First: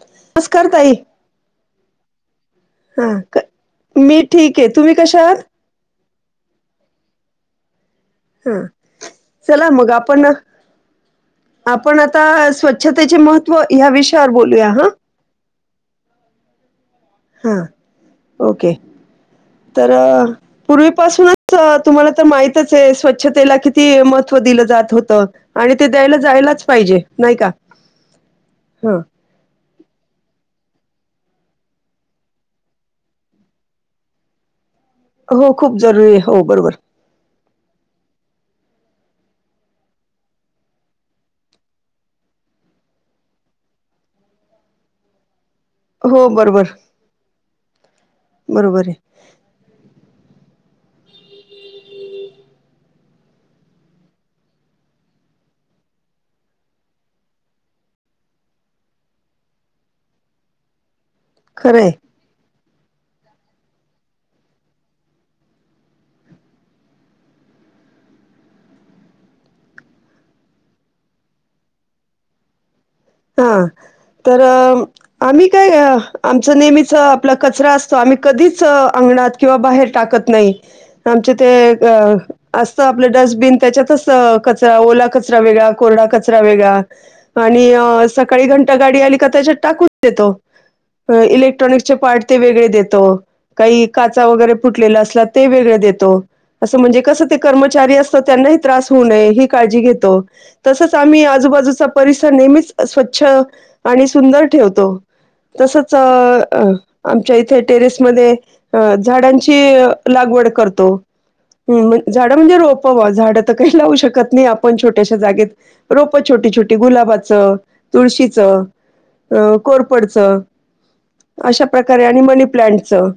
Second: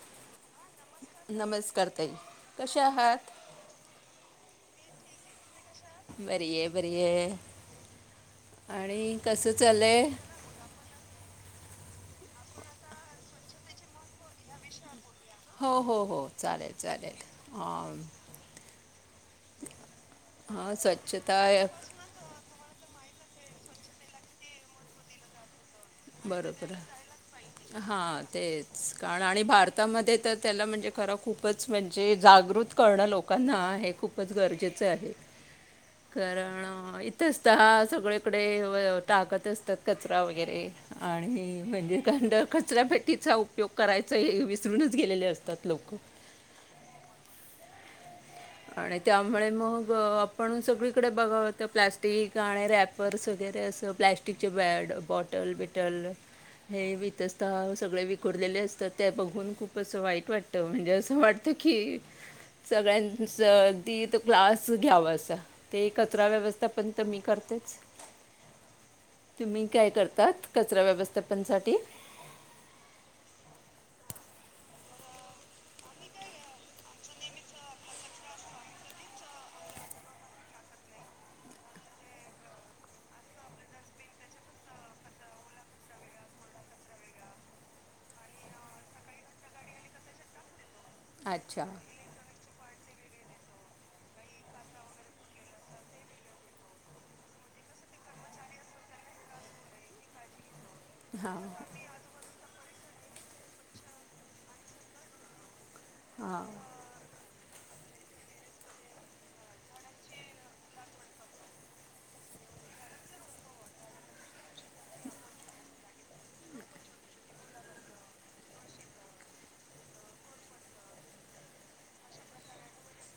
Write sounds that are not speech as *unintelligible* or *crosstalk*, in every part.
नमस्कार ताई ते *unintelligible* हा मी ठीक ओके तुम्ही कशा आहात बरीये बरीये हा आणि कसं चला मग चाल्लय आपण आपण आता स्वच्छतेचे महत्त्व ह्या विषयावर बोलूया हा हो हो हो चालेल चालेल हा हां ओके तर हां स्वच्छता पूर्वीपासूनच तुम्हाला तर माहितच आहे स्वच्छ स्वच्छतेला किती महत्त्व दिलं जात होतं आणि ते द्यायला जायलाच बरोबर पाहिजे नाही का हा तेच ह कारण आणि भारतामध्ये तर त्याला म्हणजे खरा खूपच म्हणजे जागृत करणं लोकांना हे खूपच गरजेचं चालेल हो खूप जरुरी आहे हो बरोबर कारण इथेच सगळीकडे ताकत असतात कचरा वगैरे आणि म्हणजे खरतर कचरापट्टीचा उपयोग करायचा हे विसरूनच गेलेले असते हो बरोबर बरोबर आहे आणि त्यामुळे मग आपण सगळी इकडे बघावं तर प्लास्टिक आणि रॅपरस वगैरे असं प्लॅस्टिकचे बॅड बॉटल बिटल हे वितस्ता सगळे विकुरलेले असतात ते बघून खूप असं वाईट वाटतं म्हणजे अस अस वाटत की खरं आहे सगळ्यां अगदी तीथ क्लास घ्यावा असा ते कचरा व्यवस्थापन तर मी करतेच तुम्ही काय करताात कचरा व्यवस्थापनसाठी हा तर आम्ही काय आमच नेहमीच आपला कचरा असतो आम्ही कधीच अंगणात किंवा बाहेर टाकत नाही आमचे ते असत आपलं डस्टबिन त्याच्यातच कचरा ओला कचरा वेगळा कोरडा कचरा वेगळा आणि सकाळी घंटा गाडी आली का त्याच्यात टाकून देतो अच्छा इलेक्ट्रॉनिक्चे पार्ट ते वेगळे देत काही काचा वगैरे फुटलेल्या असला ते वेगळे देतो असं म्हणजे कस ते कर्मचारी असत त्यांना हि त्रास होऊ नये हि काळजी घेतो तसंच आम्ही हां आजूबाजूचा परिसर नेहमीच स्वच्छ आणि सुंदर ठेवतो तसंच हां आ आमच्या इथे टेरेसमध्येध्ये झाडांची लागवड करतो झाडं म्हणजे रोप वा झाड तर काही लावू शकत नाही आपण छोट्याश्या जागेत रोप छोटी छोटी गुलाबाचं तुळशीचं कोरपडचं अशा प्रकारे आणि मनी प्लांटचं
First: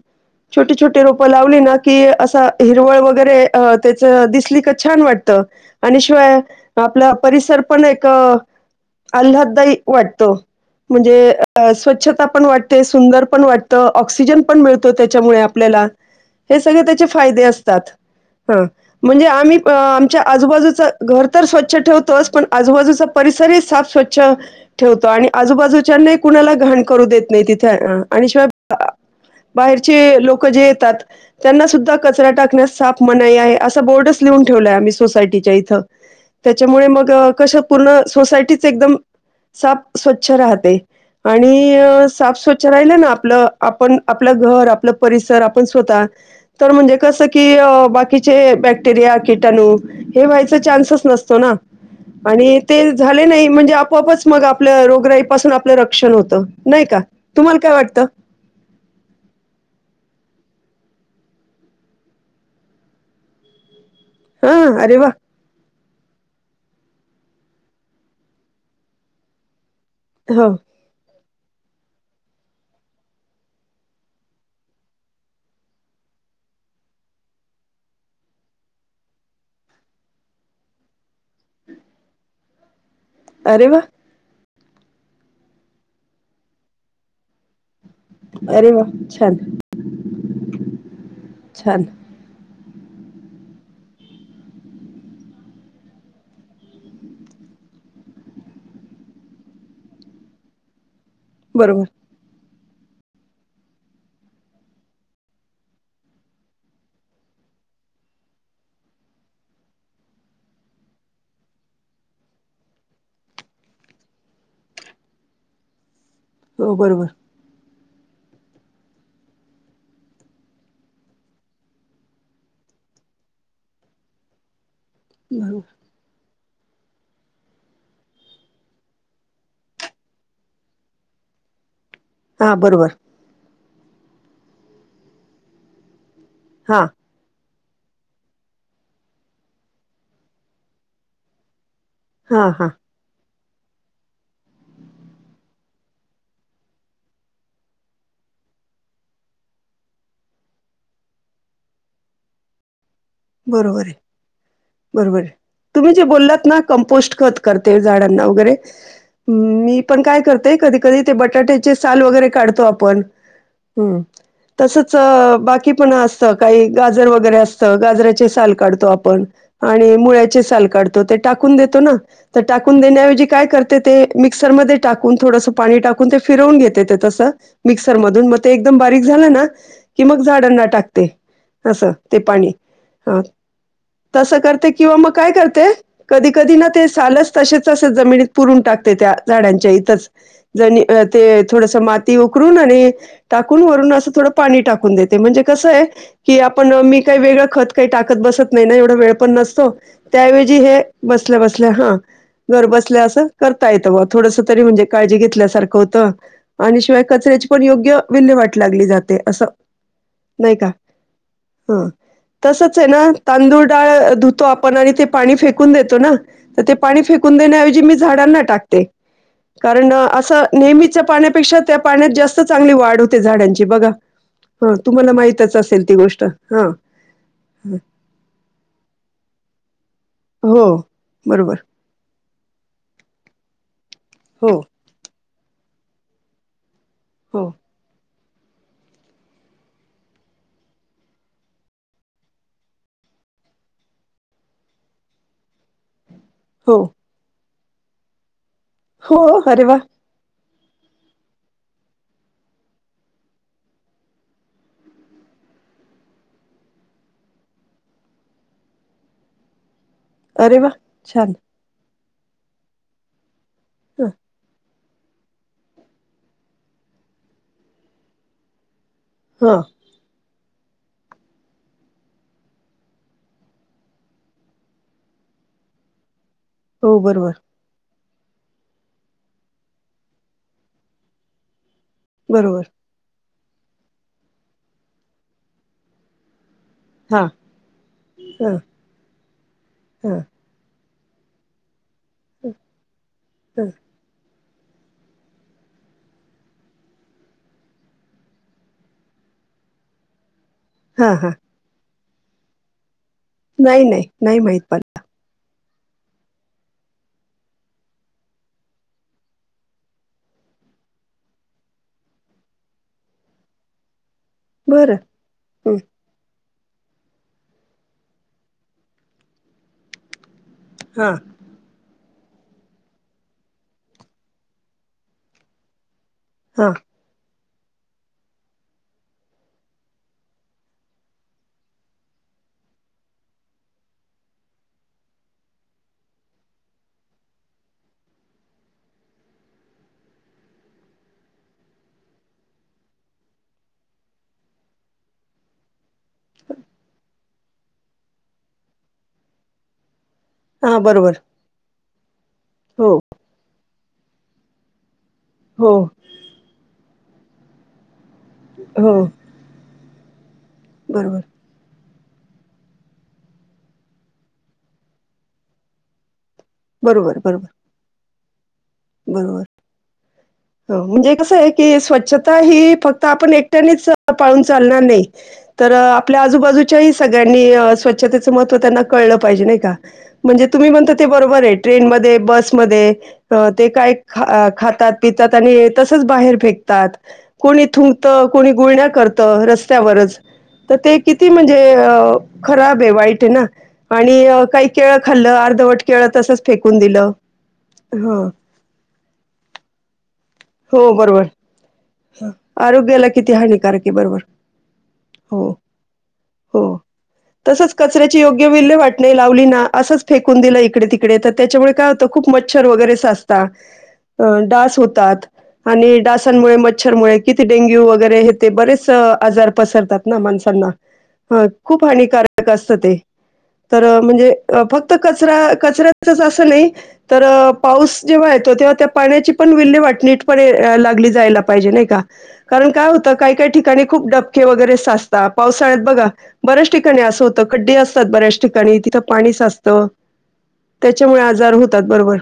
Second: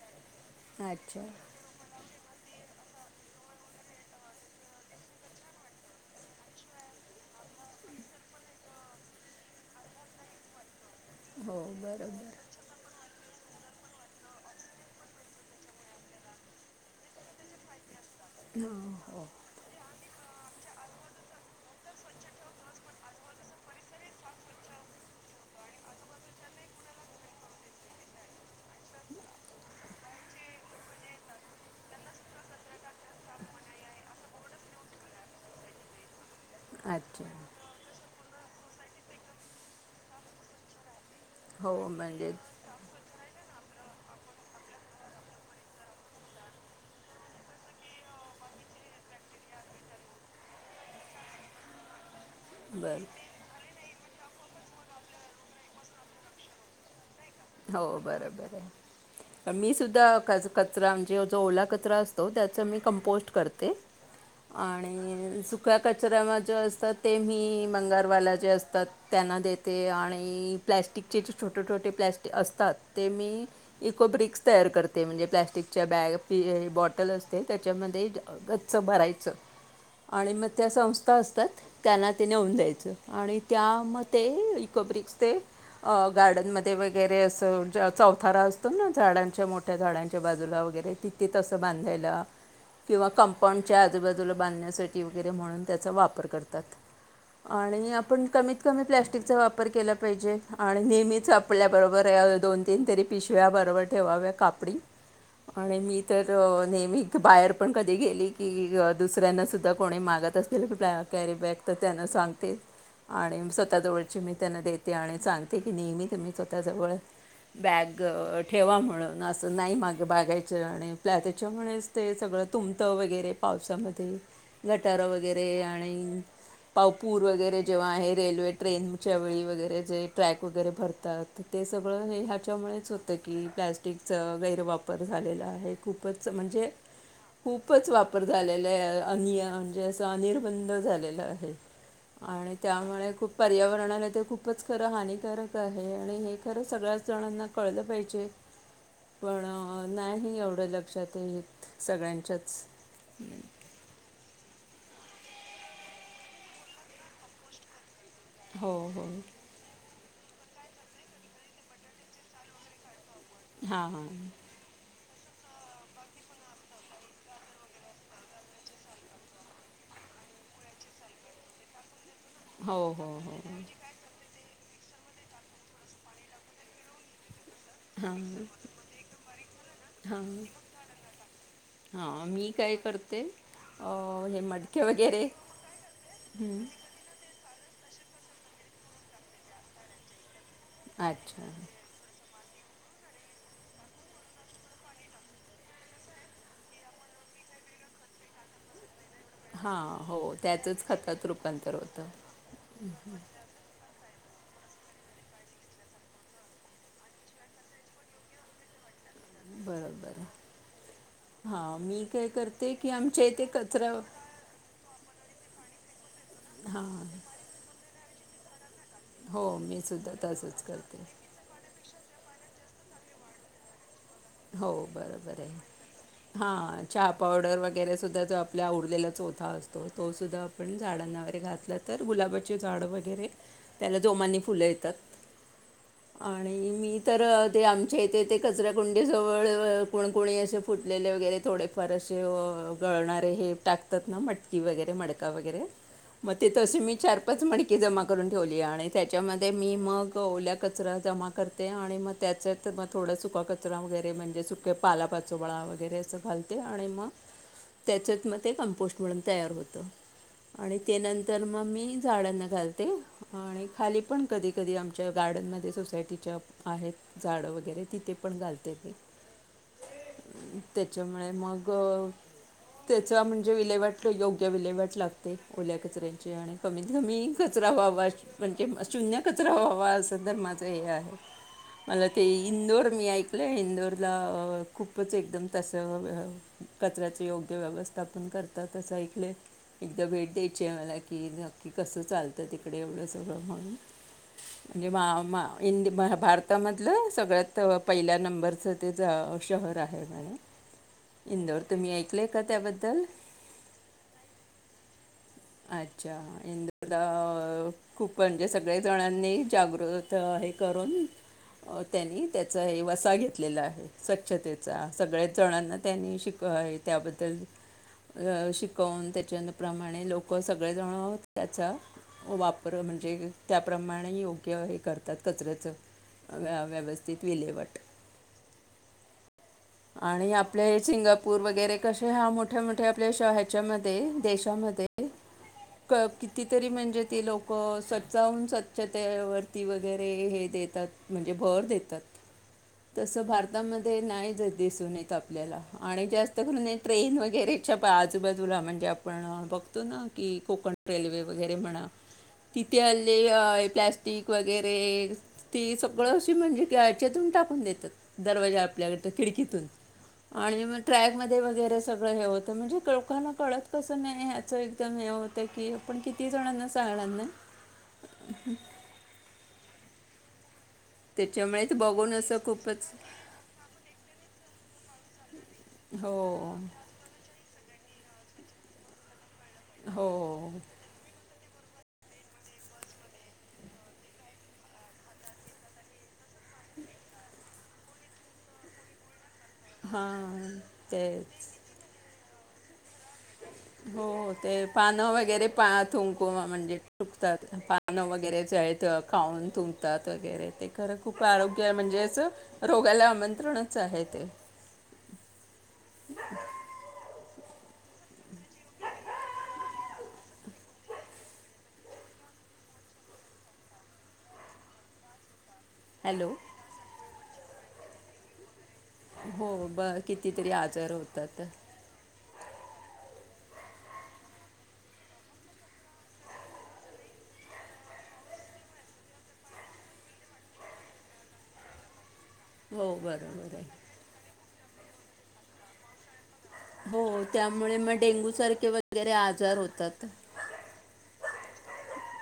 छोटे छोटे अच्छा रोपं लावली ना की हिरवळ वगैरे त्याच दिसली तर छान वाटत आणि शिवाय आपला परिसर पण एक अल्हदाई वाटतो. म्हणजे हो स्वच्छता पण बरोबर वाटते. ते सुंदर पण वाटतं. ऑक्सिजन पण मिळतो त्याच्यामुळे आपल्याला हे सगळे त्याचे फायदे असतात. हा हो म्हणजे हो आम्ही आ आजूबाजूचं घर तर स्वच्छ ठेवतोच पण आजूबाजूचा परिसरही साफ स्वच्छ ठेवतो आणि आजूबाजूच्याना कुणाला घाण करू देत नाही तिथे आणि शिवाय बाहेरचे लोक जे येतात त्यांना सुद्धा कचरा टाकण्यास साफ मनाई आहे असा बोर्डच लिहून ठेवलाय आम्ही सोसायटीच्या इथं त्याच्यामुळे मग अच्छा कशं पूर्ण सोसायटीत एकदम साफ स्वच्छ राहते. हो आणि साफ म्हणजे स्वच्छ राहिला ना आप आपल आपण आपलं घर आपलं परिसर आपण स्वत तर म्हणजे कस की बाकीचे बॅक्टेरिया किटाणू हे व्हायचा चान्सस नसतो ना. आणि ते झाले बरं नाही म्हणजे आपोआपच मग आपल्या रोगराईपासून आपलं रक्षण होतं नाही का तुम्हाला काय हो वाटतं बरोबर आहे मी सुद्धा कचरा म्हणजे जो ओला कचरा असतो त्याच मी कंपोस्ट करते. हा अरे वा आणि सु- -क्या कचऱ्यामध्ये जे असतात ते मी मंगारवाला जे असतात त्यांना देत ते हो आणि प्लॅस्टिक तिचे छोटे छोटे प्लास्टिक असतात ते मी इको ब्रिक्स तयार करते म्हणजे प्लॅस्टिकच्या बॅग पी बॉटल असते त्याच्यामध्ये गच्च भरायचं आणि मग त्या संस्था असतात त्यांना ते नेऊन द्यायचं. आणि अरे वा त्यामध्ये कब्रज ते गार्डन मध्ये वै वगैरे असं चौथारा असतो अरे वा ना छान झाडांच्या मोठ्या झाडांच्या बाजूला वगैरे तिथे तसं छान बांधायला किंवा कंपाऊंडच्या आजूबाजूला बांधण्यासाठी वगैरे म्हणून त्याचा वापर करतात आणि आपण कमीत कमी प्लॅस्टिकचा वापर केला पाहिजे आणि नेहमीच बरोबर आपल्याबरोबर दोन तीन तरी पिशव्या बरोबर ठेवाव्या कापडी आणि मी तर नेहमी बाहेर पण कधी गेली की दुसऱ्यांना सुुद्धा कोणी मागत असलेल की कॅरी बॅग तर त्यांना सांगते आणि स्वतःजवळची मी त्यांना देते आणि सांगते की नेहमी तुम्ही स्वतः हो जवळ बरोबर बॅग ठेवा म्हणून असं नाही मागायचं आणि फ्लॅ त्याच्यामुळेच ते सगळं तुमतं वगैरे पावसामध्ये गटार वगैरे बरोबर आणि पावपूर वगैरे जेव्हा आहे रेल्वे ट्रेनच्या वेळी वगैरे जे ट्रॅक वगैरे भरतात तेच सगळं हे हा बरोबर ह्याच्यामुळेच होतं की प्लास्टिक तेच गैरवापर झालेला आहे खूप पंच म्हणजे हा खूपच वापर झालेला आहे अनि म्हणजे अस अनिर्बंध झालेलं आहे हा आणि हा त्यामुळे खूप पर्यावरणाला तर खूपच खरं हानिकारक आहे हे आणि हे खरं सगळ्याच जणांना कळलं पाहिजे पण नाही एवढं लक्षात येत सगळ्यांच्याच बरोबर आहे बरोबर आहे तुम्ही जे बोललात ना कंपोस्ट खत करते झाडांना वगेरे हो हो *unintelligible* पण काय करतय कधी कधी ते बटाट्याचे साल वगैरे काढतो आपण हां हम्म हां तसच च बाकी पण असत काही गाजर वगैरे असत गाजराच ते साल काढतो आपण आणि मुळ्याचे साल काढतो ते टाकून देतो ना तर टाकून हो हो देण्याऐवजी हो काय करते ते मिक्सरमध्ये टाकून थोडसं पाणी टाकून, ते फिरवून घेते ते तसं मिक्सरमधून. मग हां ते एकदम बारीक झालं ना, की हां मग झाडांना टाकते, असं ते हां पाणी. मी काय हा करते अ, तसं हे करते मडके किंवा मग वगैरे काय करते, कधी कधी ना ते सालच तसेच असं जमिनीत पुरून टाकते, त्या झाडांच्या इथंच. जनी ते अच्छा थोडसं माती उ करून आणि टाकून वरून असं थोडं पाणी टाकून देते. म्हणजे कसं हाय, की आपण मी काय वेगळं खत काही टाकत बसत नाही ना, एवढं वेळ पण नसतो. हां हो त्यावेजी हे त्याचंच खतात बसल्या बसल्या, रूपांतर हा होतं घरबसल्या असं करता येत व थोडसं तरी म्हणजे काळजी घेतल्यासारखं होतं आणि शिवाय कचऱ्याची पण योग्य विल्हेवाट लागली जा बरोबर. हा मी काय कर तच हे ना, तांदूळ डाळ धुतो आपण आणि ते पाणी फेकून देतो ना. तर ते हां पाणी फेकून देण्याऐवजी मीच झाडांना टाकते. हो मी कारण सुद्धा असं तसंच करते नेहमीच्या पाण्यापेक्षा त्या पाण्यात जास्त चांगली वाढ होते झाडांची बघा. हो हा तुम्हाला बरोबर माहितच असेल ती गोष्ट, हा. वडर वगैरेसुद्धा जो आपला उरलेला चोथा असतो तोसुद्धा हो आपण झाडांना वगैरे बरोबर घातला, तर गुलाबा चे झाडं वगैरे त्याला जोमांनी हो फुलं येतात. आणि मी तर हो ते आमचे ते ते कचऱ्या कुं डीजवळ कोणी असं फुटलेले वगैरे थोडेफार असे अ गळणारे हे टाकतात ना, मटकी वगैरे, मडका वगैरे. मग तिथं हो असे मी चार पाच मड की जमा करून ठेवली आणि हो त्याच्यामध्ये अरे मी वा मग ओल्या कचरा जमा करते आणि मग त्याच्यात मग थोडं सुका कच रा वगैरे म्हणजे सुके पालापाचोबाळा वगैरे असं घालते आणि मग त्याच्यात म ते कम्पोस्ट म्हणून तयार होतं. अरे वा आणि ते छान नंतर म मी झाडांना घालते. आणि खाली ह पण कधी कधी आम आच्या गार्डनमध्ये सोसायटीच्या आहेत झाडं वगैरे तिथे पण घालते मी हा त्याच्यामुळे मग त्याचा म्हणजे विलेहेवाट योग्य विलेवाट लागते ओल्या कचऱ्या आणि कमीत हो कमी बरोबर कचरा व्हावा म्हणजे शून्य कचरा व्हावा असं माझं हे मत आहे मला ते बरोबर इंदोर ऐकलं इंदरला खूपच एकदम तस हा कचऱ्याचे योग्य व्यवस्था पण ह करत तसं ऐकले एकदा ह भेट द्यायची आहे मला खकी *inaudible* कसं चालतं तिकडे एवढं सगळं ह म्हणून म्हणजे मा भारतामधलं सगळ्यात तर पहिल्या नंबरचं ते शहर आहे हा हा इंदोर तुम्ही ऐकलं का त्याबद्दल नाही नाही नाही माहित मला अच्छा इंदूला खूप म्हणजे सगळे जणांनी जागृत हे करून त्यांनी त्याचा हे वसाह घेतलेला आहे स्वच्छतेचा बरं सगळ्याच जणांना त्यांनी शिकवलं त्या बद्दल शिकवून त्याच्या प्रमाने लोक सगळे हा जण त्याचा वापर म्हणजे त्याप्रमाणे योग्य हे करतात कचऱ्याचं व हा व्यवस्थित विले वाटतात आणि आपले सिंगापूर वगैरे कसे हा मोठ्या मोठ्या आपल्या ह्याच्या मध्ये देशामध्ये कितीतरी म्हणजे ती लोकं स्वतः हून स्वच्छतेवरती वगैरे हे देतात म्हणजे भर देतात तसं भारतामध्ये नाही दिसून येत आपल्याला आणि जास्त करून ट्रेन च्या आजू बाजूला बघतोच आपण कोकण हा बरोबर रेल्वे वगैरे म्हणा तिथे हो आली प्लाॅस्टिक वगैरे ती हो सगळं अशी म्हणजे कि तिथून टाकून देतात दरवाजा हो आपल्याकड खिडकीतून आणि मग बरोबर ट्रॅकमध्ये वगैरे सगळं हे होतं म्हणजे लोकांना कळत कसं नाही ह्याचं एकदम हे होत तर क आपण क *inaudible* किती जणांना सांगणार बरोबर ना? बरोबर ह बरोबर म्हणजे कसं आहे त्याच्यामुळे ते की बघून स्वच्छता असं ही खूपच फक्त आपण एकट्यानेच पाळून चालणार नाही तर आपल्या हो आजूबाजूच्याही सगळ्यांनी स्वच्छतेचं महव त्यांना कळलं नाही का म्हणजे हो तुम्ही म्हण ते बरोबर आहे ट्रेनमध्ये बसमध्ये ते काय खातात पितात आणि तसच बाहेर फेकतात कोणी थुंकतात कोणी गुळण्या करतात रस्त्यावरच हां तर ते किती तेच म्हणजे खराब आहे वाईट आहे ना. हो आणि अ, ते काही केळं पानं खाल्लं वगैरे अर्धवट केळं तसंच थुंकतात फेकून म्हणजेु दिलं. पानं ह वगैरेच खाऊन थुंकतात वगैरे ते हो खरं खूप बरोबर. आरोग्य म्हणजेच आरोग्याला रोगाला किती आमंत्रणच हानिकारक आहे बरोबर ते हो हो तसंच कचऱ्याची योग्य विल्य वाट नाही लावली ना असंच फेकून दिलं इकडे तिकडे तर त्याच्यामुळे काय होतं खूप मच्छर वगैरे साचतात, डास होतात आणि हॅलो डासांमुळे, मच्छरमुळे किती डेंग्यू वगैरे ते बरेच आजार हो ब पसरतात ना कितीतरी माणसांना आजार होतात खूप हानिकक असत ते तर म्हणजे फक्त कचरा कचऱ्याचच असं नाही तर पाऊस जेव्हा येतो तेव्हा त्या पाण्याची पण विल्हे वाटणी निट पणे लागली जायला पाहिजे नाही का? कारण काय हो होतं काही काही बरोबर ठिकाणी आहे खूप डबके वगैरे साच पावसाळ्यात बघा बऱ्याच ठिकाणी हो असं होतं खड्डे त्यामुळे मग असतात बऱ्याच डेंगूसारखे ठिकाणी, तिथं वगैरे पाणी आजार साचतं, होतात त्याच्यामुळे आजार होतात, बरोबर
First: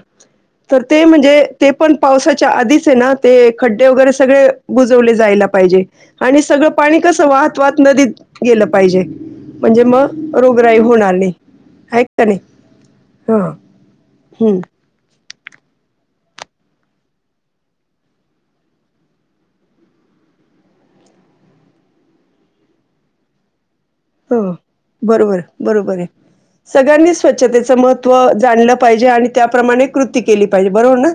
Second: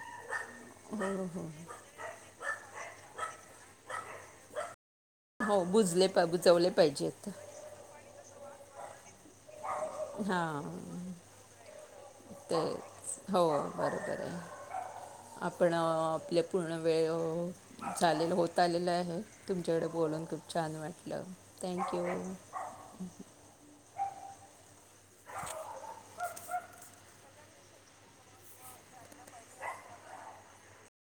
तर ते हो म्हणजे हो ते पण पावसाच्या आधीच ते खड्डे वगैरे सगळे बुजवले जायला हो पाहिजे बुजले पा आणि सगळं बुजवले पाणी कसं पाहिजेत वाहत वाहत नदीत गेलं पाहिजे म्हणजे मग रोगराई हां होणार नाही ऐकत नाही तेच हा हो बरोबर आहे हम्म आपण अं आपल्या पूर्ण वेळ झालेल होत आलेल आहे तुमच्याकडे बोलून खूप छान वाटलं थँक्यू हो बरोबर! बरोबर आहे. सगळ्यांनी स्वच्छतेच महत्त्व जाणलं पाहिजे आणि त्याप्रमाणे कृती केली पाहिजे. बरोबर ना!